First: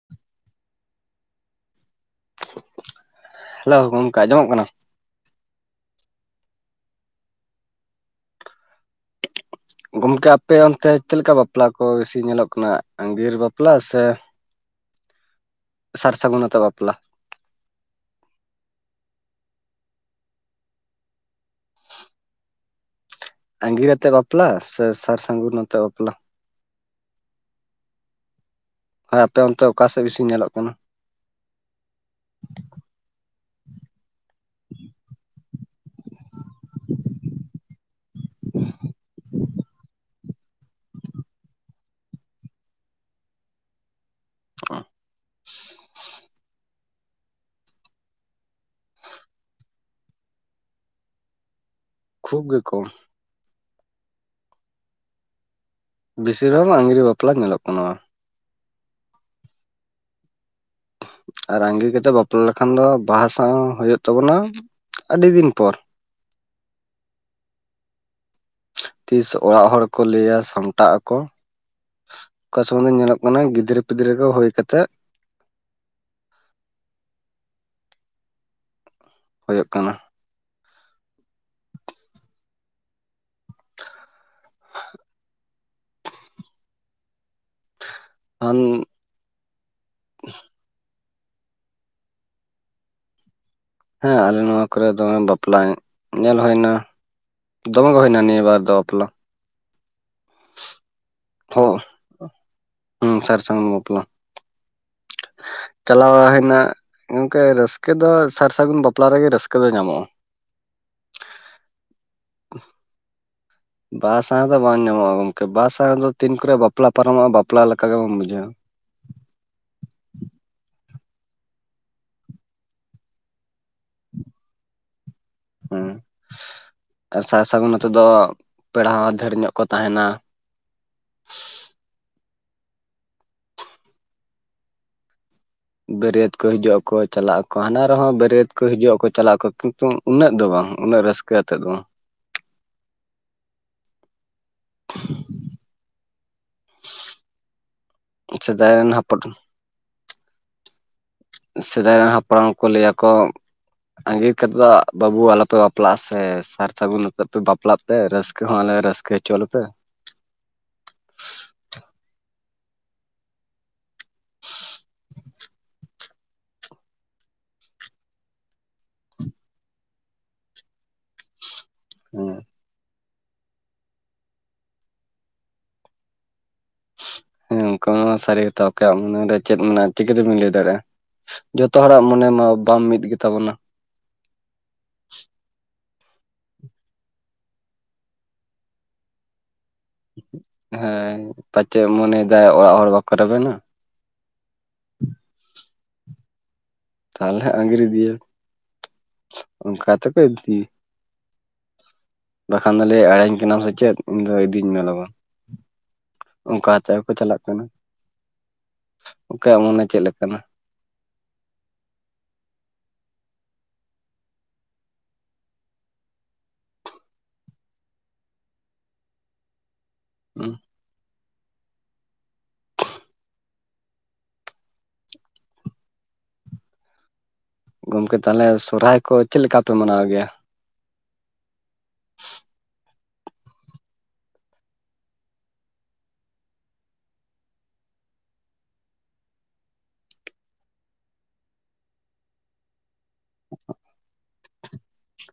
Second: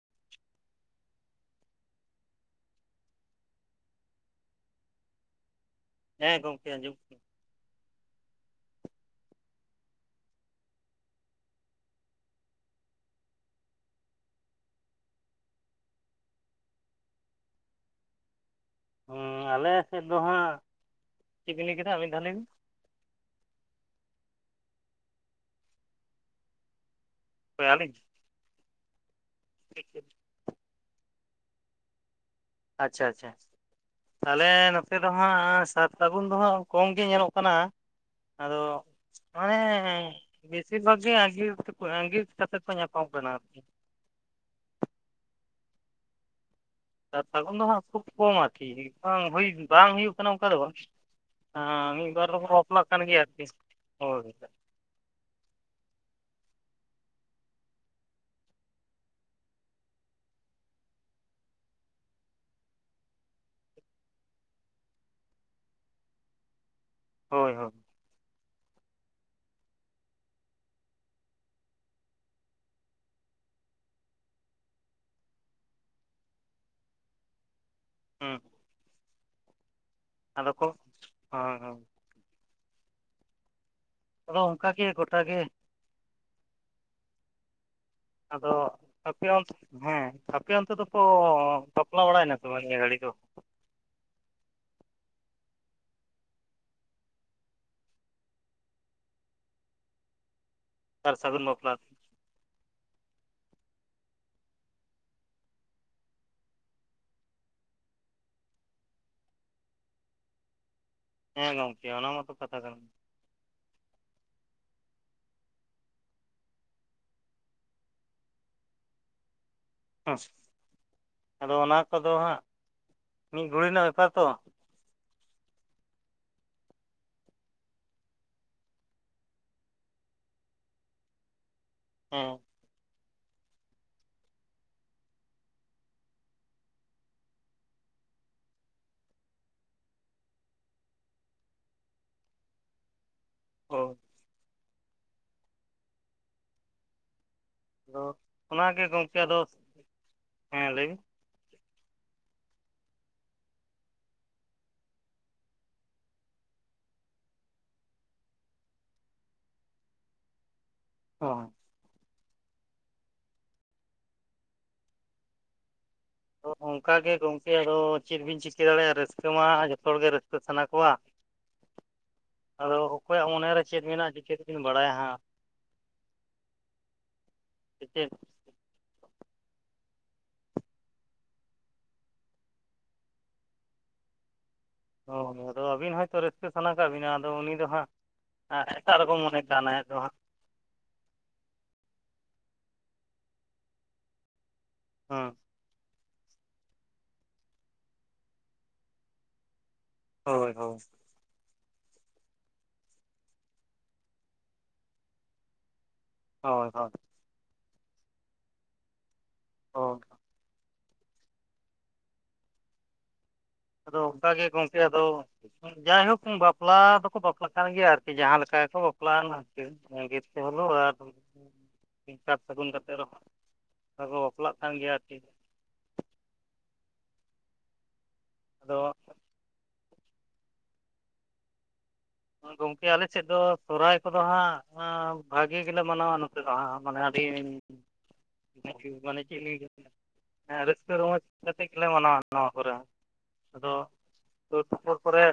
[inaudible] Hello ᱜᱚᱢᱠᱮ ᱟᱸᱡᱚᱢᱚᱜ ᱠᱟᱱᱟ? ᱦᱮᱸ ᱜᱚᱝᱠᱮ ᱟᱸᱡᱚᱢᱚᱜ ᱠᱟᱱᱟ ᱾ ᱜᱚᱢᱠᱮ ᱟᱯᱮ ᱚᱱᱛᱮ ᱪᱮᱫ ᱞᱮᱠᱟ ᱵᱟᱯᱞᱟ ᱠᱚ ᱵᱤᱥᱤ ᱧᱮᱞᱚᱜ ᱠᱟᱱᱟ ᱟᱸᱜᱤᱨ ᱵᱟᱯᱞᱟ ᱥᱮ ᱥᱟᱨ ᱥᱟᱹᱜᱩᱱ ᱟᱛᱮ ᱵᱟᱯᱞᱟ? ᱟᱞᱮ ᱥᱮᱫ ᱫᱚ ᱦᱟᱸᱜ, ᱪᱮᱫ ᱵᱤᱱ ᱞᱟᱹᱭ ᱠᱮᱫᱟ ᱟᱨ ᱢᱤᱫ ᱫᱷᱟᱣ ᱞᱟᱹᱭ ᱵᱤᱱ? ᱟᱸᱜᱤᱨ ᱟᱛᱮ ᱵᱟᱯᱞᱟ ᱥᱮ ᱥᱟᱨ ᱥᱟᱹᱜᱩᱱ ᱟᱛᱮ ᱵᱟᱯᱞᱟ? ᱚᱠᱚᱭ ᱟᱹᱞᱤᱧ? ᱦᱮᱸ ᱟᱯᱮ ᱚᱱᱛᱮ ᱚᱠᱟᱥᱮᱫ ᱵᱤᱥᱤ ᱧᱮᱞᱚᱜ ᱠᱟᱱᱟ? ᱟᱪᱪᱷᱟ ᱟᱪᱪᱷᱟ ᱾ ᱛᱟᱦᱚᱞᱮ ᱱᱚᱛᱮ ᱫᱚ ᱦᱟᱸᱜ ᱥᱟᱨ ᱥᱟᱹᱜᱩᱱ ᱫᱚ ᱦᱟᱸᱜ ᱠᱚᱢ ᱜᱮ ᱧᱮᱞᱚᱜ ᱠᱟᱱᱟ, ‌ ᱟᱫᱚ ᱢᱟᱱᱮ ᱦᱮᱸ ᱵᱮᱥᱤᱨ ᱵᱷᱟᱜᱽ ᱜᱮ ᱟᱸᱜᱤᱨ ᱟᱸᱜᱤᱨ ᱠᱟᱛᱮᱫ ᱠᱚ ᱧᱟᱯᱟ ᱠᱟᱱᱟ ᱟᱨᱠᱤ ᱾ [inaudible] ᱥᱟᱨ ᱥᱟᱹᱜᱩᱱ ᱫᱚ ᱦᱟᱸᱜ ᱠᱷᱩᱵ ᱠᱚᱢ ᱟᱨᱠᱤ ᱵᱟᱝ ᱦᱩᱭ ᱵᱟᱝ ᱦᱩᱭᱩᱜ ᱠᱟᱱᱟ ᱚᱱᱠᱟ ᱫᱚ ᱵᱟᱝ ᱾ ᱟᱸ ᱢᱤᱫ ᱵᱟᱨ ᱠᱷᱩᱵ ᱫᱚᱠᱚ ᱜᱮ ᱵᱚᱯᱞᱟᱜ ᱠᱚᱢ ᱠᱟᱱ ᱜᱮᱭᱟ ᱟᱨᱠᱤ [unintelligible] ᱵᱮᱥᱤᱨ ᱵᱷᱟᱜᱽ ᱢᱟ ᱟᱸᱜᱤᱨ ᱵᱟᱯᱞᱟ ᱧᱮᱞᱚᱜ ᱠᱟᱱᱟ ᱾ ᱟᱨ ᱟᱸᱜᱤᱨ ᱠᱟᱛᱮᱜ ᱵᱟᱯᱞᱟ ᱞᱮᱠᱷᱟᱱ ᱫᱚ ᱵᱟᱦᱟ ᱥᱟᱶᱟ ᱦᱩᱭᱩᱜ ᱛᱟᱵᱚᱱᱟ ᱟᱹᱰᱤ ᱫᱤᱱ ᱯᱚᱨ ᱾ ᱦᱳᱭ ᱦᱳᱭ ᱾ ᱛᱤᱥ ᱚᱲᱟᱜ ᱦᱚᱲ ᱠᱚ ᱞᱟᱹᱭᱟ ᱥᱟᱢᱴᱟᱜ ᱟᱠᱚ ᱾ ᱚᱠᱟ ᱥᱚᱢᱚᱭ ᱫᱚ ᱧᱮᱞᱚᱜ ᱠᱟᱱᱟ ᱜᱤᱫᱽᱨᱟᱹ ᱯᱤᱫᱽᱨᱟᱹ ᱠᱚ ᱦᱩᱭ ᱠᱟᱛᱮᱜ ᱾ ᱦᱩᱸ ᱾ ᱦᱳᱭᱳᱜ ᱠᱟᱱᱟ ᱾ ᱟᱫᱚ ᱠᱚ ᱦᱟᱸ ᱦᱟᱸ ᱟᱫᱚ ᱚᱱᱠᱟ ᱜᱮ ᱜᱚᱴᱟ ᱜᱮ ᱾ ᱟᱫᱚ ᱟᱱ ᱟᱯᱮ ᱚᱱ ᱦᱮᱸ ᱟᱯᱮ ᱚᱱᱛᱮ ᱫᱚᱠᱚ ᱵᱟᱯᱞᱟ ᱵᱟᱲᱟᱭᱮᱱᱟ ᱥᱮ ᱵᱟᱝ ᱱᱤᱭᱟ ᱜᱟᱹᱲᱤ ᱫᱚ, ᱦᱮᱸ ᱟᱞᱮ ᱱᱚᱣᱟ ᱠᱚᱨᱮ ᱫᱚ ᱵᱟᱯᱞᱟ ᱧᱮᱞ ᱦᱳᱭᱱᱟ ᱾ ᱫᱚᱢᱮᱜᱮ ᱦᱳᱭᱱᱟ‌ ᱱᱤᱭᱟᱹ ᱵᱟᱨ ᱫᱚ ᱵᱟᱯᱞᱟ, ᱥᱟᱨ ᱥᱟᱹᱜᱩᱱ ᱵᱟᱯᱞᱟ, ᱦᱚᱸ ᱦᱩᱸ ᱥᱟᱨ ᱥᱟᱹᱜᱩᱱ ᱵᱟᱯᱞᱟ ᱪᱟᱞᱟᱣ ᱦᱮᱱᱟ, ᱜᱚᱝᱠᱮ ᱨᱟᱹᱥᱠᱟᱹ ᱫᱚ ᱥᱟᱨ ᱥᱟᱹᱜᱩᱱ ᱵᱟᱯᱞᱟ ᱨᱮᱜᱮ ᱨᱟᱹᱥᱠᱟᱹ ᱫᱚ ᱧᱟᱢᱚᱜᱼᱟ ᱾ ᱦᱮᱸ ᱜᱚᱝᱠᱮ ᱚᱱᱟ ᱢᱟᱛᱚ ᱠᱟᱛᱷᱟ ᱠᱟᱱᱟ ᱾ ᱵᱟᱦᱟᱥᱟᱦᱟᱸ ᱫᱚ ᱵᱟᱝ ᱧᱟᱢᱚᱜ ᱟ, ᱜᱚᱝᱠᱮ ᱵᱟᱦᱟᱥᱟᱦᱟᱸ ᱫᱚ ᱛᱤᱱ ᱠᱟᱨᱮ ᱵᱟᱯᱞᱟ ᱯᱟᱨᱚᱢᱚᱜᱼᱟ ᱵᱟᱯᱞᱟ ᱞᱮᱠᱟ ᱵᱟᱝ ᱵᱩᱡᱷᱟᱹᱣ ᱟ, ᱦᱮᱸ ᱟᱫᱚ ᱚᱱᱟ ᱠᱚᱫᱚ ᱦᱟᱸᱜ ᱢᱤᱫ ᱜᱷᱩᱲᱤ ᱨᱮᱱᱟᱜ ᱵᱮᱯᱟᱨ ᱛᱚ, ᱦᱮᱸ ᱥᱟᱨ ᱥᱟᱹᱜᱩᱱ ᱟᱛᱮ ᱫᱚ ᱯᱮᱲᱟ ᱦᱚᱸ ᱰᱷᱮᱨ ᱧᱚᱜ ᱠᱚ ᱛᱟᱦᱮᱱᱟ ᱾ ᱦᱩᱸ ᱵᱟᱹᱨᱭᱟᱹᱛ ᱠᱚ ᱦᱤᱡᱩᱜ ᱟᱠᱚ ᱪᱟᱞᱟᱜ ᱟᱠᱚ ᱦᱟᱱᱟ ᱨᱮᱦᱚᱸ ᱵᱟᱹᱨᱭᱟᱹᱛ ᱠᱚ ᱦᱤᱡᱩᱜ ᱟᱠᱚ ᱪᱟᱞᱟᱜ ᱟᱠᱚ ᱠᱤᱱᱛᱩ, ᱩᱱᱟᱹᱜ ᱫᱚ ᱵᱟᱝ ᱩᱱᱟᱹᱜ ᱨᱟᱹᱥᱠᱟᱹ ᱟᱛᱮᱜ ᱫᱚ ᱵᱟᱝ, ᱦᱚ [unintelligible] ᱚ ᱥᱮᱫᱟᱭ ᱚᱱᱟᱜᱮ ᱨᱮᱱ ᱜᱚᱢᱠᱮ ᱦᱟᱯᱲᱟᱢ ᱟᱫᱚ ᱦᱮᱸ ᱞᱟᱹᱭ ᱵᱤᱱ ᱥᱮᱫᱟᱭ ᱨᱮᱱ ᱦᱟᱯᱲᱟᱢ ᱠᱚ ᱞᱟᱹᱭ ᱟᱠᱚ, ᱟᱸᱜᱤᱨ ᱠᱟᱛᱮᱫ ᱫᱚ ᱵᱟᱹᱵᱩ ᱟᱞᱚᱯᱮ ᱵᱟᱯᱞᱟᱜᱼᱟ, ᱥᱮ ᱥᱟᱨ ᱥᱟᱹᱜᱩᱱ ᱟᱛᱮᱫ ᱯᱮ ᱵᱟᱯᱞᱟᱜ ᱯᱮ ᱨᱟᱹᱥᱠᱟᱹ ᱦᱚᱸ ᱟᱞᱮ ᱨᱟᱹᱥᱠᱟᱹ ᱦᱚᱪᱚ ᱞᱮᱯᱮ ᱾ ᱦᱮᱸ ᱚ ᱚᱱᱠᱟ ᱜᱮ ᱜᱚᱢᱠᱮ ᱟᱫᱚ ᱪᱮᱫ ᱵᱤᱱ ᱪᱤᱠᱟᱹ ᱫᱟᱲᱮᱭᱟᱜᱼᱟ ᱨᱟᱹᱥᱠᱟᱹ ᱢᱟ ᱡᱚᱛᱚ ᱦᱚᱲᱜᱮ ᱨᱟᱹᱥᱠᱟᱹ ᱥᱟᱱᱟ ᱠᱚᱣᱟ ᱾ ᱦᱮᱸ ᱟᱫᱚ ᱚᱠᱚᱭᱟᱜ ᱢᱚᱱᱮᱨᱮ ᱪᱮᱫ ᱢᱮᱱᱟᱜᱼᱟ ᱪᱤᱠᱟᱹ ᱛᱮᱵᱤᱱ ᱵᱟᱲᱟᱭᱟ ᱦᱟᱸᱜ ᱾ ᱦᱮᱸ ᱥᱮ ᱚᱱᱠᱟ ᱪᱮᱫ ᱢᱟ ᱥᱟᱹᱨᱤ ᱜᱮᱛᱚ ᱾ ᱟᱠᱚᱣᱟᱜ ᱢᱚᱱᱮᱨᱮ ᱪᱮᱫ ᱢᱮᱱᱟᱜᱼᱟ ᱪᱤᱠᱟᱹ ᱛᱮᱵᱤᱱ ᱞᱟᱹᱭ ᱫᱟᱲᱮᱭᱟᱜᱼᱟ, ᱡᱚᱛᱚ ᱦᱚᱲᱟᱜ ᱢᱚᱱᱮ ᱢᱟ ᱵᱟᱝ ᱢᱤᱫ ᱜᱮᱛᱟᱵᱚᱱᱟ ᱾ ᱚ ᱟᱫᱚ ᱟᱹᱵᱤᱱ ᱦᱚᱭᱛᱳ ᱨᱟᱹᱥᱠᱟᱹ ᱥᱟᱱᱟ ᱠᱟᱜ ᱵᱤᱱᱟ ᱟᱫᱚ ᱩᱱᱤ ᱫᱚ ᱦᱟᱸᱜ ᱟᱨ ᱮᱴᱟᱜ ᱨᱚᱠᱚᱢ ᱢᱚᱱᱮ ᱠᱟᱱᱟᱭ ᱦᱮᱸᱥᱮ ᱵᱟᱝ, ᱦᱮᱸ ᱯᱟᱪᱮᱫ ᱢᱚᱱᱮ ᱫᱟᱭ ᱚᱲᱟᱜ ᱦᱚᱲ ᱵᱟᱠᱚ ᱨᱮᱵᱮᱱᱟ ᱾ ᱦᱮᱸ ᱛᱟᱦᱚᱞᱮ ᱟᱹᱜᱤᱨ ᱤᱫᱤᱭᱮ ᱚᱱᱠᱟᱛᱮ, ᱦᱳᱭ ᱦᱳᱭ ᱵᱟᱠᱷᱟᱱ ᱫᱚ ᱞᱟᱹᱭ ᱮᱲᱮᱧ ᱠᱟᱱᱟᱢ ᱥᱮ ᱪᱮᱫ ᱩᱱᱨᱮ ᱤᱫᱤᱧ ᱢᱮ ᱞᱚᱜᱚᱱ ᱦᱳᱭ ᱚᱱᱠᱟᱛᱮ ᱦᱳᱭ ᱦᱚᱸᱠᱚ ᱪᱟᱞᱟᱜ ᱠᱟᱱᱟ ᱚᱠᱚᱭᱟᱜ ᱢᱚᱱᱮ ᱦᱳᱭ ᱪᱮᱫ ᱞᱮᱠᱟᱱᱟ ᱾ ᱟᱫᱚ ᱚᱱᱠᱟ ᱜᱮ ᱜᱚᱝᱠᱮ ᱟᱫᱚ ᱡᱟᱭᱦᱳᱠ ᱵᱟᱯᱞᱟ ᱫᱚᱠᱚ ᱵᱟᱯᱞᱟᱜ ᱠᱟᱱ ᱜᱮᱭᱟ ᱟᱨᱠᱤ ᱡᱟᱦᱟᱸ ᱞᱮᱠᱟ ᱜᱮᱠᱚ ᱵᱟᱯᱞᱟᱜ ᱟᱜᱤᱨ ᱛᱮ ᱦᱩᱸ ᱦᱚᱞᱳ ᱟᱨ ᱥᱟᱨ ᱥᱟᱹᱜᱩᱱ ᱠᱟᱛᱮᱫ ᱨᱮᱦᱚᱸ ᱟᱨ ᱵᱟᱯᱞᱟᱜ ᱠᱟᱱ ᱜᱮᱭᱟ ᱟᱨᱠᱤ ᱜᱚᱝᱠᱮ ᱛᱟᱦᱚᱞᱮ ᱟᱫᱚ ᱥᱚᱦᱨᱟᱭ ᱠᱚ ᱪᱮᱫ ᱞᱮᱠᱟ ᱯᱮ ᱢᱟᱱᱟᱣ ᱜᱮᱭᱟ ᱜᱚᱝᱠᱮ ᱟᱞᱮ ᱥᱮᱫ ᱫᱚ ᱥᱚᱦᱚᱨᱟᱭ ᱠᱚᱫᱚ ᱦᱟᱸᱜ ᱵᱷᱟᱹᱜᱤ ᱜᱮᱞᱮ ᱢᱟᱱᱟᱣᱟ ᱱᱚᱛᱮ ᱫᱚ ᱦᱟᱸᱜ ᱢᱟᱱᱮ ᱟᱹᱰᱤ [unintelligible] ᱢᱟᱱᱮ ᱪᱮᱫ ᱞᱤᱧ ᱦᱮᱸ ᱨᱟᱹᱥᱠᱟᱹ ᱨᱚᱢᱚᱡ ᱠᱟᱛᱮᱫ ᱜᱮᱞᱮ ᱢᱟᱱᱟᱣᱟ ᱱᱚᱣᱟ ᱠᱚᱨᱮ ᱦᱚᱸ ᱟᱫᱚ ᱥᱩᱨ ᱥᱩᱯᱩᱨ ᱠᱚᱨᱮ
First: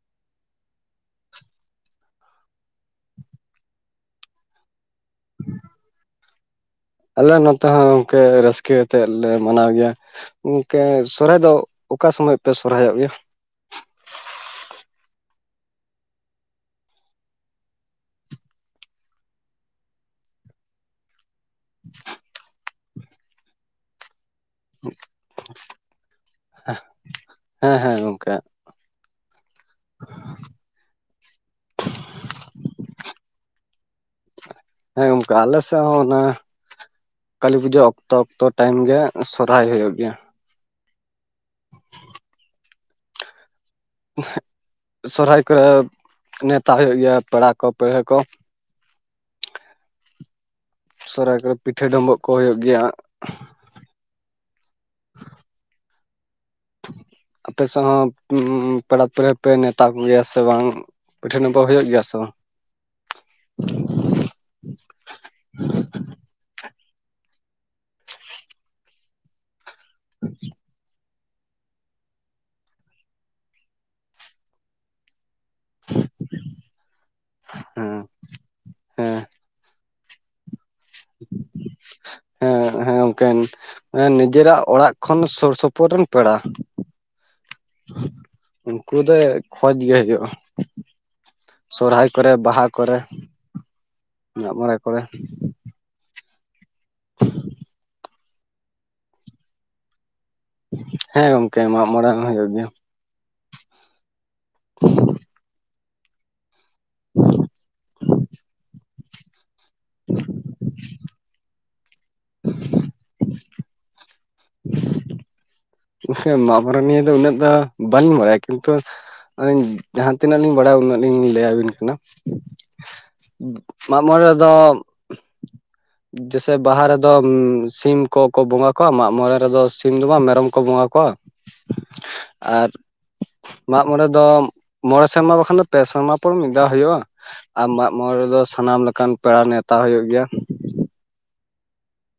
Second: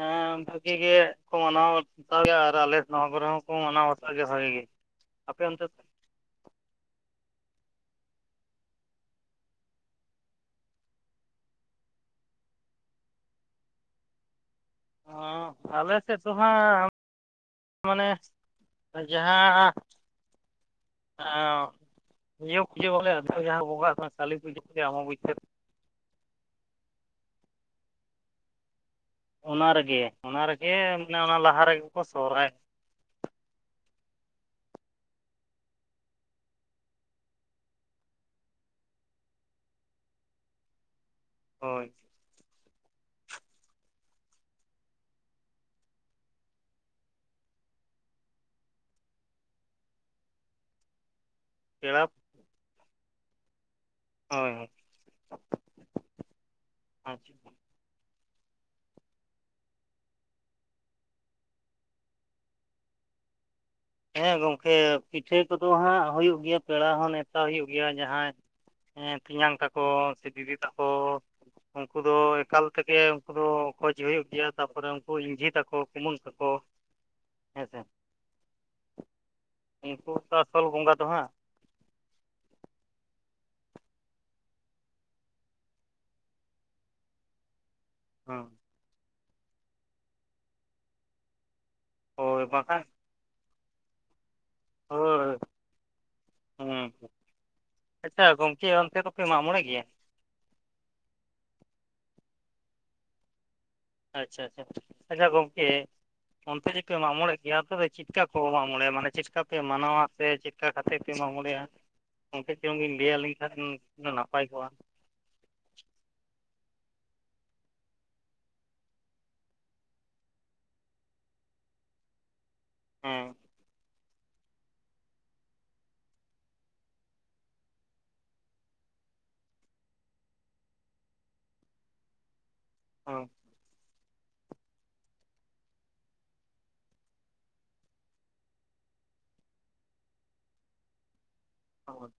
ᱦᱮᱸ ᱵᱷᱟᱹᱜᱤ ᱜᱮ ᱠᱚ ᱢᱟᱱᱟᱣ ᱵᱟᱛᱟᱣ ᱜᱮᱭᱟ ᱟᱨ ᱟᱞᱮ ᱱᱚᱣᱟ ᱠᱚᱨᱮ ᱦᱚᱸᱠᱚ ᱢᱟᱱᱟᱣ ᱵᱟᱛᱟᱣ ᱜᱮᱭᱟ ᱵᱷᱟᱹᱜᱤ ᱜᱮ ᱟᱯᱮ ᱚᱱᱛᱮ ᱫᱚ ᱟᱞᱮ ᱱᱮᱛ ᱦᱚᱸ ᱜᱚᱝᱠᱮ ᱨᱟᱹᱥᱠᱟ ᱟᱛᱮᱫ ᱞᱮ ᱢᱟᱱᱟᱣ ᱜᱮᱭᱟ ᱜᱟᱝᱠᱮ ᱥᱚᱨᱦᱟᱭ ᱫᱚ ᱚᱠᱟ ᱥᱚᱢᱚᱭ ᱯᱮ ᱥᱚᱨᱦᱟᱭᱚᱜ ᱜᱮᱭᱟ ᱚ ᱟᱞᱮ ᱥᱮᱫ ᱫᱚ ᱦᱟᱸᱜ ᱢᱟᱱᱮ ᱡᱟᱦᱟᱸ ᱤᱭᱟᱹ ᱯᱩᱡᱟᱹ ᱵᱚᱞᱮ ᱟᱫᱷᱟ ᱡᱟᱦᱟᱸ ᱵᱚᱸᱜᱟᱜ ᱠᱟᱱ ᱠᱟᱞᱤ ᱯᱩᱡᱟᱹ ᱮ ᱟᱢ ᱵᱪᱟᱹ [unintelligible] ᱦᱮᱸ ᱦᱮᱸ ᱜᱚᱝᱠᱮ ᱚᱱᱟ ᱨᱮᱜᱮ ᱚᱱᱟ ᱨᱮᱜᱮ ᱢᱟᱱᱮ ᱚᱱᱟ ᱞᱟᱦᱟ ᱨᱮᱜᱮ ᱠᱚ ᱥᱚᱦᱚᱨᱟᱭᱚᱜᱼᱟ ᱦᱮᱸ ᱜᱚᱢᱠᱮ ᱟᱞᱮ ᱥᱮᱫ ᱦᱚᱸ ᱚᱱᱟ ᱠᱟᱹᱞᱤ ᱯᱩᱡᱟᱹ ᱚᱠᱛᱚ ᱚᱠᱛᱚ ᱴᱟᱭᱤᱢ ᱜᱮ ᱥᱚᱨᱦᱟᱭ ᱦᱩᱭᱩᱜ ᱜᱮᱭᱟ ᱦᱳᱭ ᱥᱚᱨᱦᱟᱭ ᱠᱚ ᱨᱮ ᱱᱮᱣᱛᱟ ᱦᱩᱭᱩᱜ ᱜᱮᱭᱟ ᱯᱮᱲᱟ ᱠᱚ ᱯᱟᱹᱲᱦᱟᱹ ᱠᱚ ᱥᱚᱨᱦᱟᱭ ᱠᱚᱨᱮ ᱯᱤᱴᱷᱟᱹ ᱯᱮᱲᱟ ᱰᱩᱢᱵᱩᱜ ᱠᱚ ᱦᱩᱭᱩᱜ ᱜᱮᱭᱟ ᱦᱳᱭ ᱦᱳᱭ ᱟᱪᱪᱷᱟ ᱟᱯᱮ ᱥᱮᱫ ᱦᱚᱸ ᱯᱮᱲᱟ ᱯᱟᱹᱲᱦᱟᱹ ᱯᱮ ᱱᱮᱛᱟ ᱠᱚ ᱜᱮᱭᱟ ᱥᱮ ᱵᱟᱝ ᱯᱤᱴᱷᱟᱹ ᱱᱟᱯᱷᱟ ᱦᱩᱭᱩᱜ ᱜᱮᱭᱟ ᱥᱮ ᱵᱟᱝ ᱦᱮᱸ ᱜᱚᱢᱠᱮ ᱯᱤᱴᱷᱟᱹ ᱠᱚᱫᱚ ᱦᱟᱸᱜ ᱦᱩᱭᱩᱜ ᱜᱮᱭᱟ ᱯᱮᱲᱟ ᱦᱚᱸ ᱱᱮᱣᱛᱟ ᱦᱩᱭᱩᱜ ᱜᱮᱭᱟ ᱡᱟᱦᱟᱸᱭ ᱦᱮᱸ ᱛᱮᱧᱟᱝ ᱛᱟᱠᱚ ᱥᱮ ᱫᱤᱫᱤ ᱛᱟᱠᱚ ᱩᱱᱠᱩ ᱫᱚ ᱮᱠᱟᱞ ᱛᱮᱜᱮ ᱩᱱᱠᱩ ᱫᱚ ᱠᱷᱡᱽ ᱦᱩᱭᱩᱜ ᱜᱮᱭᱟ ᱛᱟᱯᱚᱨᱮ ᱩᱱᱠᱩ ᱤᱧ ᱡᱷᱤ ᱛᱟᱠᱚ ᱠᱩᱢᱟᱹᱝ ᱛᱟᱠᱚ ᱦᱮᱸᱥᱮ ᱦᱮᱸ ᱦᱮᱸ ᱩᱱᱠᱩ ᱛᱚ ᱟᱥᱚᱞ ᱵᱚᱸᱜᱟ ᱫᱚ ᱦᱟᱸᱜ ᱦᱮᱸ ᱦᱮᱸ ᱚᱝᱠᱤᱱ ᱱᱤᱡᱮᱨᱟᱜ ᱚᱲᱟᱜ ᱠᱷᱚᱱ ᱥᱩᱨ ᱥᱩᱯᱩᱨ ᱨᱮᱱ ᱯᱮᱲᱟ ᱦ ᱦᱮᱸ ᱩᱱᱠᱩ ᱫᱚ ᱠᱷᱡᱽ ᱜᱮ ᱦᱩᱭᱩᱜᱼᱟ ᱥᱚᱨᱦᱟᱭ ᱠᱚᱨᱮ ᱦᱳᱭ ᱵᱟᱦᱟ ᱵᱟᱠᱷᱟᱱ ᱠᱚᱨᱮ ᱢᱟᱜᱽ ᱢᱚᱬᱮ ᱠᱚᱨᱮ ᱦᱮᱸ ᱟᱪᱪᱷᱟ ᱜᱚᱢᱠᱮ ᱚᱱᱛᱮ ᱫᱚᱯᱮ ᱢᱟᱜᱽ ᱢᱚᱬᱮᱜ ᱜᱮᱭᱟ ᱦᱮᱸ ᱜᱚᱝᱠᱮ ᱢᱟᱜᱽ ᱢᱚᱬᱮ ᱦᱚᱸ ᱦᱩᱭᱩᱜ ᱜᱮᱭᱟ ᱟᱪᱪᱷᱟ ᱟᱪᱪᱷᱟ ᱟᱪᱪᱷᱟ ᱜᱚᱢᱠᱮ ᱚᱱᱛᱮ ᱡᱮ ᱯᱮ ᱢᱟᱜᱽ ᱢᱚᱲᱮᱜ ᱜᱮᱭᱟ ᱢᱟᱱᱮ ᱪᱮᱫ ᱠᱟ ᱠᱚ ᱢᱟᱜᱽ ᱢᱚᱬᱮᱜ ᱼᱟ ᱢᱟᱱᱮ ᱪᱮᱫ ᱠᱟ ᱯᱮ ᱢᱟᱱᱟᱣᱟ ᱥᱮ ᱪᱮᱫ ᱞᱮᱠᱟ ᱠᱟᱛᱮᱫ ᱯᱮ ᱢᱟᱜᱽᱢᱚᱬᱮᱜ-ᱟ ᱜᱚᱢᱠᱮ ᱪᱚᱝᱤᱧ ᱞᱟᱹᱭ ᱟᱹᱞᱤᱧ ᱠᱷᱟᱱ ᱩᱱᱟᱹ ᱱᱟᱯᱟᱭ ᱠᱚᱜᱼᱟ ᱢᱟᱜᱽ ᱢᱚᱨᱮ ᱱᱤᱭᱟᱹ ᱫᱚ ᱩᱱᱟᱹᱜ ᱫᱚ ᱵᱟᱹᱞᱤᱧ ᱵᱟᱲᱟᱭᱟ ᱭᱟ ᱠᱤᱱᱛᱩ ᱟᱧᱤᱧ ᱡᱟᱦᱟᱸ ᱛᱤᱱᱟᱹᱜ ᱞᱤᱧ ᱵᱟᱲᱟᱭᱟ ᱩᱱᱟᱹᱜ ᱞᱤᱧ ᱞᱟᱹᱭ ᱟᱹᱵᱤᱱ ᱠᱟᱱᱟ ᱦᱮᱸ ᱢᱚᱬᱮ ᱫᱚ ᱡᱮᱥᱮ ᱵᱟᱦᱟ ᱨᱮᱫᱚ ᱥᱤᱢ ᱠᱚᱠᱚ ᱵᱚᱸᱜᱟ ᱠᱚᱣᱟ ᱢᱟᱜᱽ ᱢᱚᱬᱮ ᱨᱮᱫᱚ ᱥᱤᱢ ᱫᱚ ᱵᱟᱝ ᱢᱮᱨᱚᱢ ᱠᱚ ᱵᱚᱸᱜᱟ ᱠᱚᱣᱟ ᱟᱨ ᱦᱳᱭ ᱢᱟᱜᱽᱢᱚᱬᱮ ᱫᱚ ᱢᱚᱬᱮ ᱥᱮᱨᱢᱟ ᱵᱟᱠᱷᱟᱱ ᱫᱚ ᱯᱮ ᱥᱮᱨᱢᱟ ᱯᱚᱨ ᱢᱤᱫ ᱫᱷᱟᱣ ᱦᱩᱭᱩᱜᱼᱟ ᱟᱨ ᱢᱟᱜᱽᱢᱚᱬᱮ ᱨᱮᱫᱚ ᱥᱟᱱᱟᱢ ᱞᱮᱠᱟᱱ ᱯᱮᱲᱟ ᱱᱮᱶᱛᱟ ᱦᱩᱭᱩᱜ ᱜᱮᱭᱟ ᱦᱳᱭ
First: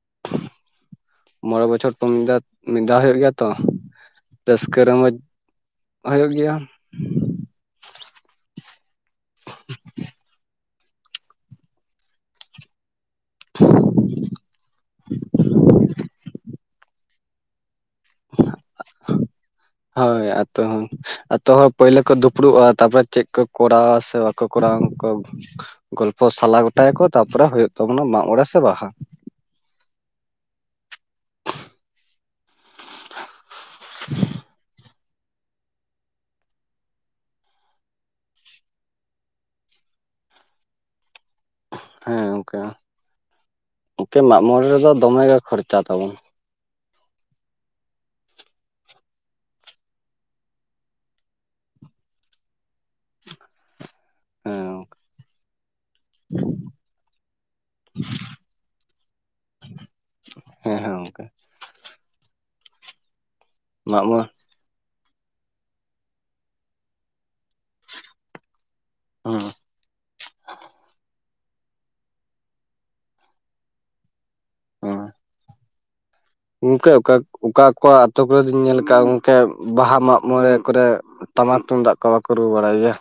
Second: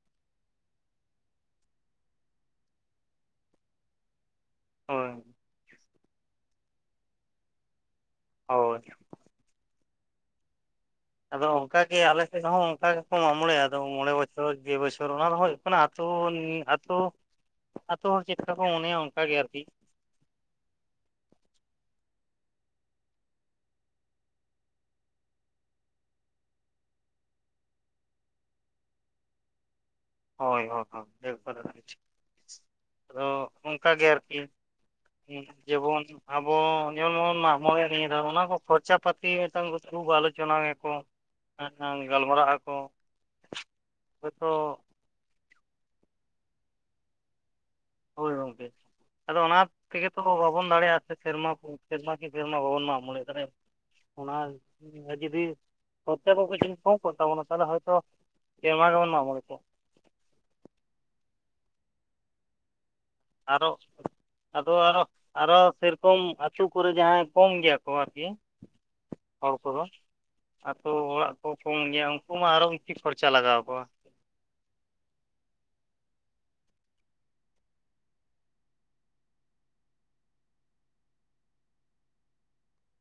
ᱢᱚᱬᱮ ᱵᱚᱪᱷᱚᱨ ᱯᱚᱱ ᱫᱮᱛ ᱢᱤᱫ ᱫᱷᱟᱣ ᱦᱩᱭᱩᱜ ᱜᱮᱭᱟ ᱛᱚ ᱨᱟᱹᱥᱠᱟᱹ ᱨᱚᱢᱚᱡᱽ ᱦᱳᱭ ᱦᱩᱭᱩᱜ ᱜᱮᱭᱟ᱾ ᱦᱳᱪ ᱟᱫᱚ ᱚᱱᱠᱟᱜᱮ ᱟᱞᱮ ᱥᱮᱫ ᱦᱚᱸ ᱚᱱᱠᱟ ᱢᱟᱜ ᱢᱚᱬᱮ ᱟᱫᱚ ᱢᱚᱬᱮ ᱵᱚᱪᱷᱚᱨ ᱜᱮ ᱵᱚᱪᱷᱚᱨ ᱚᱱᱟ ᱫᱚ ᱦᱩᱭᱩᱜ ᱠᱟᱱᱟ ᱟᱹᱛᱩ-ᱟᱛᱳ ᱟᱛᱳ ᱦᱚᱲ ᱪᱮᱫᱠᱟ ᱠᱚ ᱢᱚᱱᱮᱭᱟ ᱚᱱᱠᱟ ᱜᱮ ᱟᱨ ᱠᱤ ᱦᱳᱭ ᱟᱛᱳ ᱦᱚᱸ ᱟᱹᱛᱩ ᱦᱚᱲ ᱯᱳᱭᱞᱳ ᱠᱚ ᱫᱩᱯᱲᱩᱵᱼᱟ ᱛᱟᱨᱯᱚᱨᱮ ᱪᱮᱫ ᱠᱚ ᱠᱚᱨᱟᱣᱟ ᱥᱮ ᱵᱟᱠᱚ ᱠᱚᱨᱟᱣᱟ ᱜᱚᱞᱯᱚ ᱥᱟᱞᱟ ᱜᱚᱴᱟᱭᱟᱠᱚ ᱛᱟᱯᱚᱨᱮ ᱦᱩᱭᱩᱜ ᱛᱟᱵᱚᱱᱟ ᱢᱟᱜ ᱢᱚᱬᱮ ᱥᱮ ᱵᱟᱦᱟ ᱦᱳᱭ ᱦᱳᱭ [unintelligible] ᱟᱫᱚ ᱚᱱᱠᱟ ᱜᱮ ᱟᱨᱠᱤ ᱡᱮᱵᱚᱱ ᱟᱵᱚ ᱡᱮᱢᱚᱱ ᱵᱚᱱ ᱢᱟᱜ ᱢᱚᱲᱮ-ᱟ ᱱᱤᱣᱟ ᱫᱷᱟᱣ ᱚᱱᱟ ᱠᱚ ᱠᱚᱠᱷᱚᱨᱪᱟ ᱯᱟᱹᱛᱤ ᱢᱤᱫᱴᱟᱝ ᱠᱷᱩᱵ ᱟᱞᱳᱪᱚᱱᱟᱭᱟ ᱠᱚ᱾ ᱦᱮᱸ ᱜᱚᱝᱠᱮ ᱚᱱᱠᱮ ᱢᱟᱜ ᱦᱳᱭᱛᱳ ᱢᱚᱬᱮ ᱨᱮᱫᱚ ᱫᱚᱢᱮ ᱜᱮ ᱠᱷᱚᱨᱪᱟ ᱛᱟᱵᱚᱱ ᱦᱳᱭ ᱜᱚᱝᱠᱮ ᱟᱫᱚ ᱚᱱᱟ ᱛᱮᱜᱮ ᱛᱚ ᱵᱟᱵᱚᱱ ᱫᱟᱲᱮᱭᱟᱜᱼᱟ ᱥᱮᱨᱢᱟ ᱠᱚ ᱥᱮᱨᱢᱟ ᱠᱤ ᱥᱮᱨᱢᱟ ᱵᱟᱵᱚᱱ ᱢᱟᱜ ᱢᱚᱱᱮ ᱫᱟᱲᱮᱭᱟᱜᱼᱟ ᱚᱱᱟ ᱦᱮᱸ ᱜᱚᱝᱠᱮ ᱡᱩᱫᱤ ᱠᱚᱛᱮᱵᱚᱱ ᱡᱤᱱ ᱠᱚ ᱠᱚ [unintelligible] ᱛᱟᱵᱚᱱᱟ ᱛᱟᱦᱚᱞᱮ ᱦᱚᱭᱛᱚ ᱥᱮᱨᱢᱟ ᱜᱮᱵᱚᱱ ᱢᱟᱜ ᱢᱚᱬᱮ ᱠᱚᱜᱼᱟ᱾ ᱦᱮᱸ ᱦᱮᱸ ᱜᱚᱝᱠᱮ ᱟᱨᱚ ᱢᱟᱜ ᱢᱚᱬᱮ ᱟᱫᱚ ᱟᱨᱚ ᱥᱮᱨᱚᱠᱚᱢ ᱟᱹᱛᱩ ᱠᱚᱨᱮ ᱡᱟᱦᱟᱸᱭ ᱠᱚᱢ ᱜᱮᱭᱟ ᱠᱚ ᱟᱨᱠᱤ ᱦᱮᱸ ᱦᱚᱲ ᱠᱚᱫᱚ ᱟᱛᱳ ᱚᱲᱟᱜ ᱠᱚ ᱠᱚᱢ ᱜᱮᱭᱟ ᱩᱱᱠᱩ ᱢᱟ ᱟᱨᱚ ᱩᱱᱪᱤ ᱠᱷᱚᱨᱪᱟ ᱞᱟᱜᱟᱣ ᱠᱚᱣᱟ᱾ ᱜᱚᱢᱠᱮ ᱚᱠᱟ ᱚᱠᱟ ᱠᱚᱣᱟᱜ ᱟᱛᱳ ᱠᱚᱨᱮ ᱫᱚᱧ ᱧᱮᱞ ᱟᱠᱟᱜ ᱜᱚᱢᱠᱮ ᱵᱟᱦᱟ ᱢᱟᱜ ᱢᱚᱬᱮ ᱠᱚᱨᱮ ᱴᱟᱢᱟᱠ ᱛᱩᱢᱫᱟᱜ ᱠᱚ ᱵᱟᱠᱚ ᱨᱩ ᱵᱟᱲᱟᱭ ᱜᱮᱭᱟ᱾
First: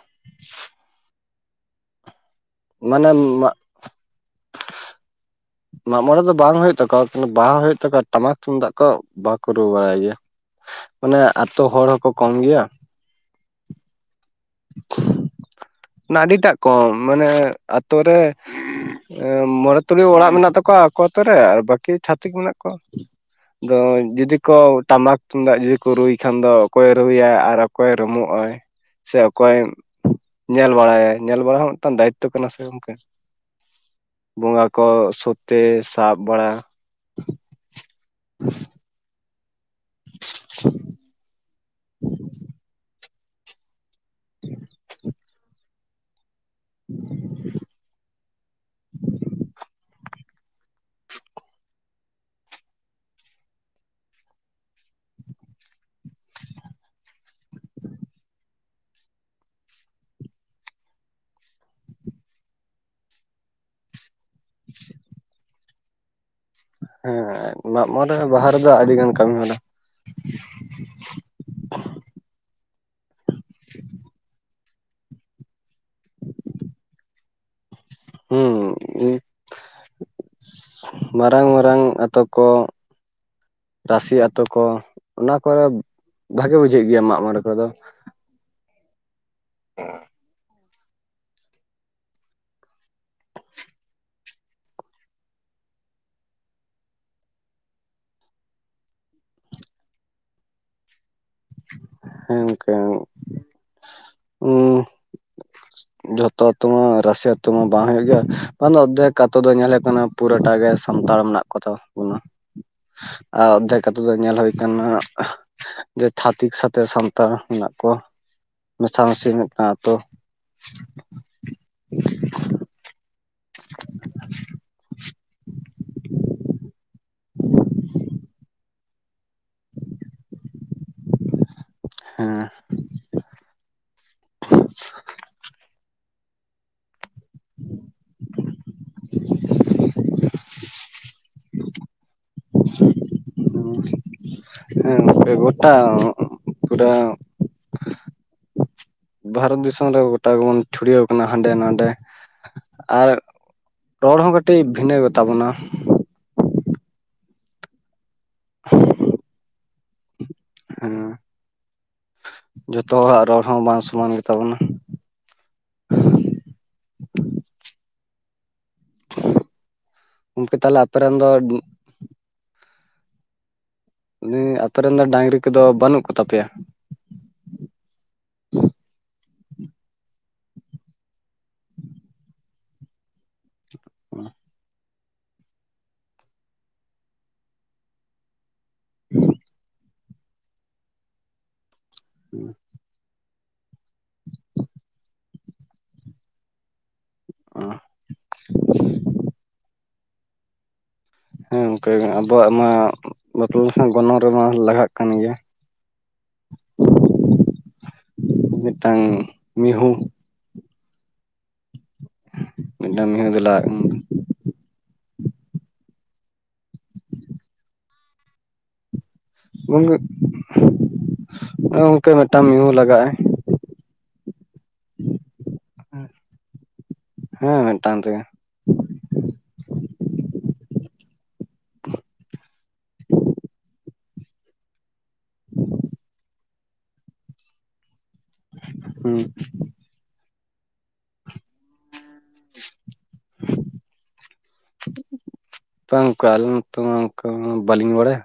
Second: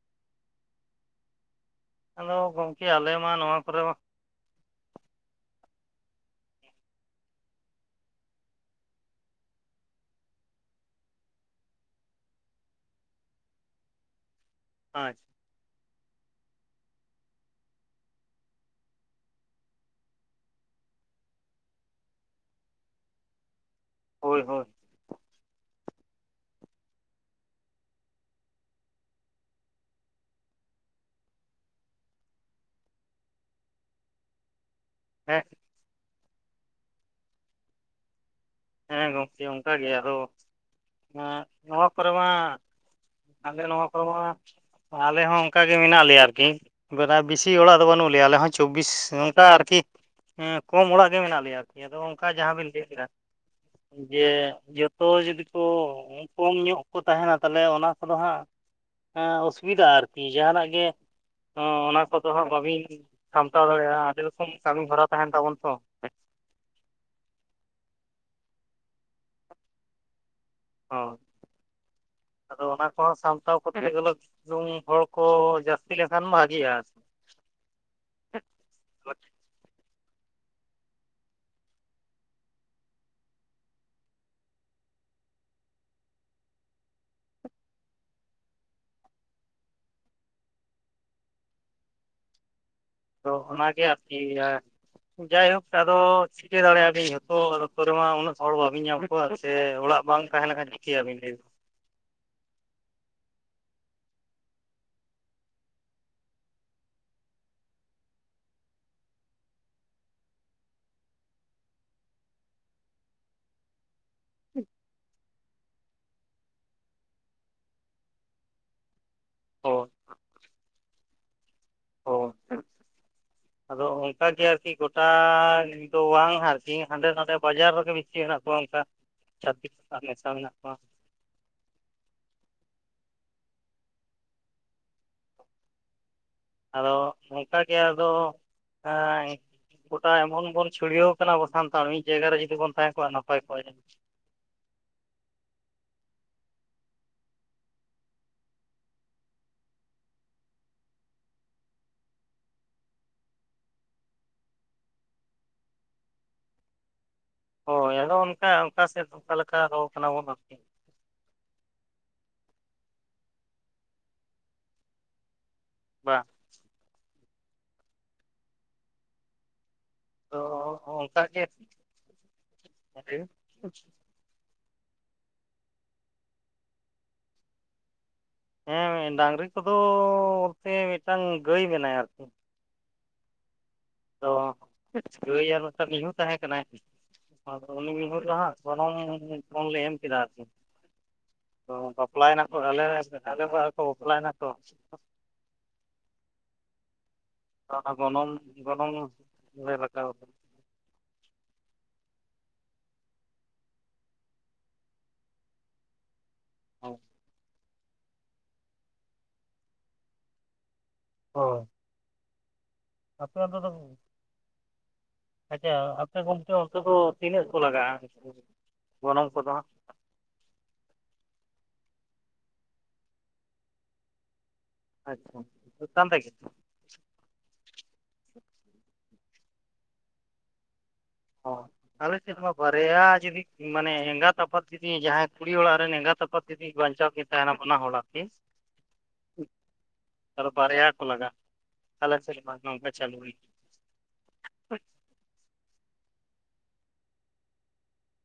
ᱟᱫᱚ ᱜᱚᱢᱠᱮ ᱟᱞᱮ ᱢᱟᱱᱮ ᱢᱟ ᱢᱟᱜ ᱱᱚᱣᱟ ᱠᱚᱨᱮᱢᱟ ᱢᱟᱜ ᱢᱚᱬᱮ ᱫᱚ ᱵᱟᱝ ᱦᱩᱭᱩᱜ ᱛᱟᱠᱚᱣᱟ ᱠᱤᱱᱛᱩ ᱵᱟᱦᱟ ᱦᱩᱭᱩᱜ ᱛᱟᱠᱚᱣᱟ ᱴᱟᱢᱟᱠ ᱛᱩᱢᱫᱟᱜ ᱠᱚ ᱵᱟᱠᱚ ᱨᱩ ᱵᱟᱲᱟᱭ ᱜᱮᱭᱟ᱾ ᱢᱟᱱᱮ ᱟᱛᱳ ᱦᱚᱲ ᱦᱚᱸᱠᱚ ᱠᱚᱢ ᱜᱮᱭᱟᱺ ᱟᱪᱪᱷᱟ ᱟᱹᱰᱤᱴᱟᱜ ᱠᱚᱢ ᱢᱟᱱᱮ ᱟᱹᱛᱳ ᱨᱮ ᱢᱚᱬᱮ ᱛᱩᱨᱩᱭ ᱚᱲᱟᱜ ᱢᱮᱱᱟᱜ ᱛᱟᱠᱚᱣᱟ ᱟᱠᱚ ᱟᱛᱩ ᱨᱮ ᱟᱨ ᱵᱟᱠᱤ ᱪᱷᱟᱹᱛᱤᱠ ᱢᱮᱱᱟᱜ ᱠᱚᱣᱟ᱾ ᱫᱚᱧ ᱡᱩᱫᱤ ᱦᱳᱭ ᱠᱚ ᱦᱳᱭ ᱴᱟᱢᱟᱠ ᱛᱩᱢᱫᱟᱜ ᱡᱩᱫᱤ ᱠᱚ ᱨᱩᱭ ᱠᱷᱟᱱ ᱫᱚ ᱚᱠᱚᱭᱮ ᱨᱩᱭᱟᱭ ᱟᱨ ᱚᱠᱚᱭ ᱨᱩᱢᱩᱜ ᱟᱭ ᱥᱮ ᱚᱠᱚᱭ ᱧᱮᱞ ᱵᱟᱲᱟᱭᱟ ᱧᱮᱞ ᱵᱟᱲᱟ ᱦᱚᱸ ᱢᱤᱫᱴᱟᱝ ᱫᱟᱭᱤᱛᱛᱚ ᱠᱟᱱᱟ ᱥᱮ ᱜᱚᱝᱠᱮ ᱵᱚᱸᱜᱟ ᱠᱚ ᱦᱮᱸ ᱥᱚᱛᱮ ᱥᱟᱵ ᱵᱟᱲᱟ᱾ ᱦᱮᱸ ᱜᱚᱢᱠᱮ ᱚᱱᱠᱟᱜᱮ ᱟᱫᱚ ᱱᱚᱣᱟ ᱠᱚᱨᱮ ᱢᱟ ᱟᱞᱮ ᱱᱚᱣᱟ ᱠᱚᱨᱮᱢᱟ, ᱟᱞᱮ ᱦᱚᱸ ᱚᱱᱠ ᱜᱮ ᱢᱮᱱᱟᱜ ᱞᱮᱭᱟ ᱟᱨᱠᱤ᱾ ᱵᱮᱥᱤ ᱦᱚᱲᱟᱜ ᱫᱚ ᱵᱟᱹᱱᱩᱜ ᱞᱮᱭᱟ ᱟᱞᱮ ᱦᱚᱸ ᱪᱚᱵᱽᱵᱤᱥ ᱱᱚᱝᱠᱟ ᱟᱨᱠᱤ ᱦᱮᱸ ᱠᱚᱢ ᱚᱲᱟᱜ ᱜᱮ ᱢᱮᱱᱟᱜ ᱞᱮᱭᱟ ᱟᱨᱠᱤ ᱟᱫᱚ ᱚᱱᱠᱟ ᱡᱟᱦᱟᱸᱵᱤᱱ ᱞᱟᱹᱭ ᱠᱮᱫᱟ᱾ ᱡᱮ ᱡᱚᱛᱚ ᱡᱩᱫᱤ ᱠᱚ ᱠᱚᱢ ᱧᱚᱜ ᱠᱚ ᱛᱟᱦᱮᱱᱟ ᱛᱟᱦᱚᱞᱮ ᱚᱱᱟ ᱠᱚᱫᱚ ᱦᱟᱸᱜ ᱦᱟᱸ ᱚᱥᱩᱵᱤᱫᱷᱟ ᱟᱨᱠᱤ ᱡᱟᱦᱟᱱᱟᱜ ᱜᱮ ᱚᱱᱟ ᱠᱚᱫᱚ ᱦᱟᱸᱜ ᱵᱟᱹᱵᱤᱱ ᱥᱟᱢᱴᱟᱣ ᱫᱟᱲᱮᱭᱟᱜᱼᱟ ᱟᱹᱰᱤ ᱨᱚᱠᱚᱢ ᱠᱟᱹᱢᱤᱦᱚᱨᱟ ᱛᱟᱦᱮᱱ ᱛᱟᱵᱚᱱ ᱛᱚ᱾ ᱦᱮᱸ ᱢᱟᱜ ᱢᱚᱬᱮ ᱵᱟᱦᱟ ᱨᱮᱫᱚ ᱟᱹᱰᱤ ᱜᱟᱱ ᱠᱟᱹᱢᱤ ᱢᱮᱱᱟᱜ᱾ ᱦᱳᱭ, ᱟᱫᱚ ᱚᱱᱟ ᱠᱚᱦᱚᱸ ᱥᱟᱢᱴᱟᱣ ᱠᱚᱛᱮ ᱜᱮᱞᱚ ᱦᱚᱲ ᱠᱚ ᱡᱟᱹᱥᱛᱤ ᱞᱮᱱ ᱠᱷᱟᱱ ᱵᱷᱟᱜᱤᱼᱟ ᱦᱩᱸ ᱢᱟᱨᱟᱝ ᱢᱟᱨᱟᱝ ᱟᱛᱳ ᱠᱚ ᱨᱟᱥᱤ ᱟᱛᱳ ᱠᱚ ᱚᱱᱟ ᱠᱚᱨᱮ ᱵᱷᱟᱜᱮ ᱵᱩᱡᱷᱟᱹᱜ ᱜᱮᱭᱟ ᱢᱟᱜ ᱢᱚᱬᱮ ᱠᱚᱫᱚ᱾ [unintelligible] ᱟᱫᱚ ᱚᱱᱟᱜᱮ ᱟᱨᱠᱤ ᱡᱟᱭᱦᱳᱠ ᱟᱫᱚ ᱪᱤᱠᱟᱹ ᱫᱟᱲᱮᱭᱟᱜᱼᱟᱵᱤᱱ ᱡᱚᱛᱚ ᱟᱛᱳ ᱨᱮᱢᱟ ᱩᱱᱟᱹᱜ ᱦᱚᱲ ᱵᱟᱹᱵᱤᱱ ᱧᱟᱢ ᱠᱚᱣᱟ ᱥᱮ ᱚᱲᱟᱜ ᱵᱟᱝ ᱛᱟᱦᱮᱸ ᱞᱮᱱᱠᱷᱟᱱ ᱪᱤᱠᱟᱹᱭᱟᱵᱤᱱ ᱞᱟᱹᱭ ᱵᱤᱱ ᱦᱮᱠ ᱦ [unintelligible] ᱡᱷᱚᱛᱚ ᱟᱛᱳ ᱢᱟ ᱨᱟᱥᱮ ᱟᱛᱳ ᱢᱟ ᱵᱟᱝ ᱦᱩᱭᱩᱜ ᱜᱮᱭᱟ ᱵᱟᱝ ᱚᱨᱫᱷᱮᱠ ᱟᱛᱳ ᱫᱚ ᱧᱮᱞᱚᱜ ᱠᱟᱱᱟ ᱯᱩᱨᱟᱹᱴᱟ ᱜᱮ ᱥᱟᱱᱛᱟᱲ ᱢᱮᱱᱟᱜ ᱠᱚᱛᱟ ᱵᱚᱱᱟ ᱟᱨ ᱚᱫᱷᱮᱠ ᱟᱛᱳ ᱫᱚ ᱧᱮᱞ ᱦᱳᱭ ᱠᱟᱱᱟ ᱡᱮ ᱪᱷᱟᱛᱤᱠ ᱥᱟᱛᱮ ᱥᱟᱱᱛᱟᱲ ᱢᱮᱱᱟᱜ ᱠᱚᱣᱟ ᱢᱮᱥ ᱢᱮᱥᱤ ᱢᱤᱫᱴᱟᱝ ᱟᱛᱳ ᱚ [unintelligible] ᱟᱫᱚ ᱚᱱᱠᱟᱜᱮ ᱟᱨᱠᱤ ᱜᱚᱴᱟ ᱫᱚ ᱵᱟᱝ ᱟᱨᱠᱤ ᱦᱟᱸᱰᱮ ᱱᱚᱰᱮ ᱵᱟᱡᱟᱨ ᱨᱮᱜᱮ ᱵᱤᱥᱤ ᱦᱮᱱᱟᱜ ᱠᱚᱣᱟ ᱚᱱᱠᱟ ᱪᱷᱟᱛᱤ ᱢᱮᱥᱟ ᱢᱮᱱᱟ ᱠᱚᱣᱟ ᱦᱮᱸ ᱟᱫᱚ ᱚᱝᱠᱟ ᱜᱮ ᱟᱫᱚ ᱜᱚᱴᱟ ᱮᱢᱚᱱ ᱵᱚᱱ ᱪᱷᱩᱲᱭᱟᱹᱣ ᱠᱟᱱᱟ ᱟᱵᱚ ᱥᱟᱱᱛᱟᱲ ᱢᱤᱫ ᱡᱟᱭᱜᱟ ᱨᱮ ᱡᱩᱫᱤ ᱵᱚᱱ ᱛᱟᱦᱮᱸ ᱠᱚᱜ-ᱟ ᱱᱟᱯᱟᱭ ᱠᱚᱜ-ᱟ ᱦᱮᱸ ᱜᱚᱴᱟ ᱯᱩᱨᱟᱹ ᱵᱷᱟᱨᱚᱛ ᱫᱤᱥᱚᱢ ᱨᱮ ᱜᱚᱴᱟ ᱜᱮᱵᱚᱱ ᱪᱷᱩᱲᱭᱟᱹᱣ ᱠᱟᱱᱟ ᱦᱟᱸᱰᱮ ᱱᱟᱰᱮ ᱟᱨ ᱨᱚᱲ ᱦᱚᱸ ᱠᱟᱹᱴᱤᱡ ᱵᱷᱤᱱᱟᱹ ᱜᱮᱛᱟ ᱵᱚᱱᱟ ᱦᱳᱭ ᱟᱫᱚ ᱚᱱᱠᱟ ᱚᱱᱠᱟ ᱥᱮᱫ ᱚᱠᱟ ᱞᱮᱠᱟ ᱨᱳ ᱟᱠᱟᱱᱟ ᱵᱚᱱ ᱟᱨᱠᱤ ᱦᱮᱸ ᱡᱚᱛᱚ ᱦᱚᱲᱟᱜ ᱨᱚᱲ ᱦᱚᱸ ᱵᱟᱝ ᱥᱚᱢᱟᱱ ᱜᱮᱛᱟ ᱵᱚᱱᱟ ᱵᱟ ᱜᱚᱢᱠᱮ ᱛᱟᱦᱚᱞᱮ ᱟᱯᱮᱨᱮᱱ ᱫᱚ ᱟᱫᱚ ᱚᱱᱠᱟᱜ ᱜᱮᱛᱚ ᱩᱱᱤ ᱟᱯᱮ ᱨᱮᱱ ᱫᱚ ᱰᱟᱹᱟᱝᱨᱤ ᱠᱚ ᱫᱚ ᱵᱟᱹᱱᱩᱜ ᱠᱚᱛᱟ ᱯᱮᱭᱟ ᱦᱮᱸ ᱰᱟᱝᱨᱤ ᱠᱚ ᱫᱚ ᱵᱚᱞᱛᱮ ᱢᱤᱫᱴᱟᱝ ᱜᱟᱹᱭ ᱢᱮᱱᱟᱭᱟ ᱟᱨᱠᱤ ᱟᱫᱚ ᱜᱟᱹᱭ ᱟᱨ ᱢᱤᱫᱴᱟᱝ ᱢᱤᱦᱩ ᱛᱟᱦᱮᱸ ᱠᱟᱱᱟᱭ ᱟᱫᱚ ᱩᱱᱤ ᱢᱤᱦᱩ ᱫᱚ ᱦᱟᱜ ᱜᱚᱱᱚᱝ ᱯᱚᱱ ᱞᱮ ᱮᱢ ᱠᱮᱫᱟ ᱟᱨᱠᱤ ᱫᱚ ᱵᱟᱯᱞᱟᱭᱮᱱᱟ ᱠᱚ ᱟᱞᱮ ᱟᱞᱮ ᱵᱳᱭᱦᱟ ᱠᱚ ᱵᱟᱯᱞᱟᱭᱮᱱᱟ ᱠᱚ ᱟ ᱜᱚᱱᱚᱝ ᱜᱚᱱᱚᱝ ᱞᱮ ᱨᱟᱠᱟᱵ ᱟᱠᱟᱵ ᱦᱮᱸ ᱜᱚᱱᱠᱮ ᱟᱵᱚᱣᱟᱜ ᱢᱟ ᱵᱟᱯᱞᱟ ᱜᱚᱱᱚᱝ ᱨᱮᱢᱟ ᱞᱟᱜᱟᱜ ᱠᱟᱱ ᱜᱮᱭᱟ [unintelligible] ᱦᱚ [inaudible] ᱢᱤᱫᱴᱟᱝ ᱢᱤᱸᱦᱩ ᱦᱳ ᱢᱤᱫ ᱴᱟᱝ ᱢᱤᱦᱩ ᱫᱚ ᱞᱟᱜᱟ ᱟᱪᱪᱷᱟ ᱟᱯᱮ ᱜᱚᱝᱠᱮ ᱚᱱᱛᱮ ᱫᱚ ᱛᱤᱱᱟᱹᱜ ᱠᱚ ᱞᱟᱜᱟᱜᱼᱟ ᱜᱚᱱᱚᱝ ᱠᱚᱫᱚ ᱦᱟᱸᱜ ᱟᱸ ᱜᱚᱝᱠᱮ ᱢᱤᱫ ᱴᱟᱝ ᱢᱤᱦᱩ ᱞᱟᱜᱟᱜ ᱟᱭ ᱟᱪᱪᱷᱟ ᱢᱤᱫᱴᱟᱝ ᱛᱮᱜᱮ ᱦᱮᱸ ᱢᱤᱫ ᱴᱟᱝ ᱛᱮᱜᱮ ᱟᱞᱮ ᱥᱮᱫ ᱢᱟ ᱵᱟᱨᱭᱟ ᱡᱩᱫᱤ ᱢᱟᱱᱮ ᱮᱸᱜᱟᱛ ᱟᱯᱟᱛ ᱡᱩᱫᱤ ᱡᱟᱦᱟᱸᱭ ᱠᱩᱲᱤ ᱚᱲᱟᱜ ᱨᱮᱱ ᱮᱸᱜᱟᱛ ᱟᱯᱟᱛ ᱡᱩᱫᱤ ᱵᱟᱧᱪᱟᱣ ᱠᱤᱱ ᱛᱟᱦᱮᱱᱟ ᱵᱟᱱᱟ ᱦᱚᱲ ᱟᱨᱠᱤ ᱦᱩᱸ ᱟᱫᱚ ᱵᱟᱨᱭᱟ ᱠᱚ ᱞᱟᱜᱟᱜ ᱟ ᱟᱞᱮ ᱥᱮᱫ ᱢᱟ ᱱᱝᱠᱟ ᱪᱟᱹᱞᱩ ᱦᱩᱭᱩᱜ-ᱟ ᱛᱳ ᱜᱚᱢᱠᱮ ᱟᱞᱮ ᱱᱚᱛᱮ ᱢᱟ ᱫᱟᱠᱟ ᱢᱟ ᱵᱟᱞᱤᱧ ᱵᱟᱲᱟᱭᱟ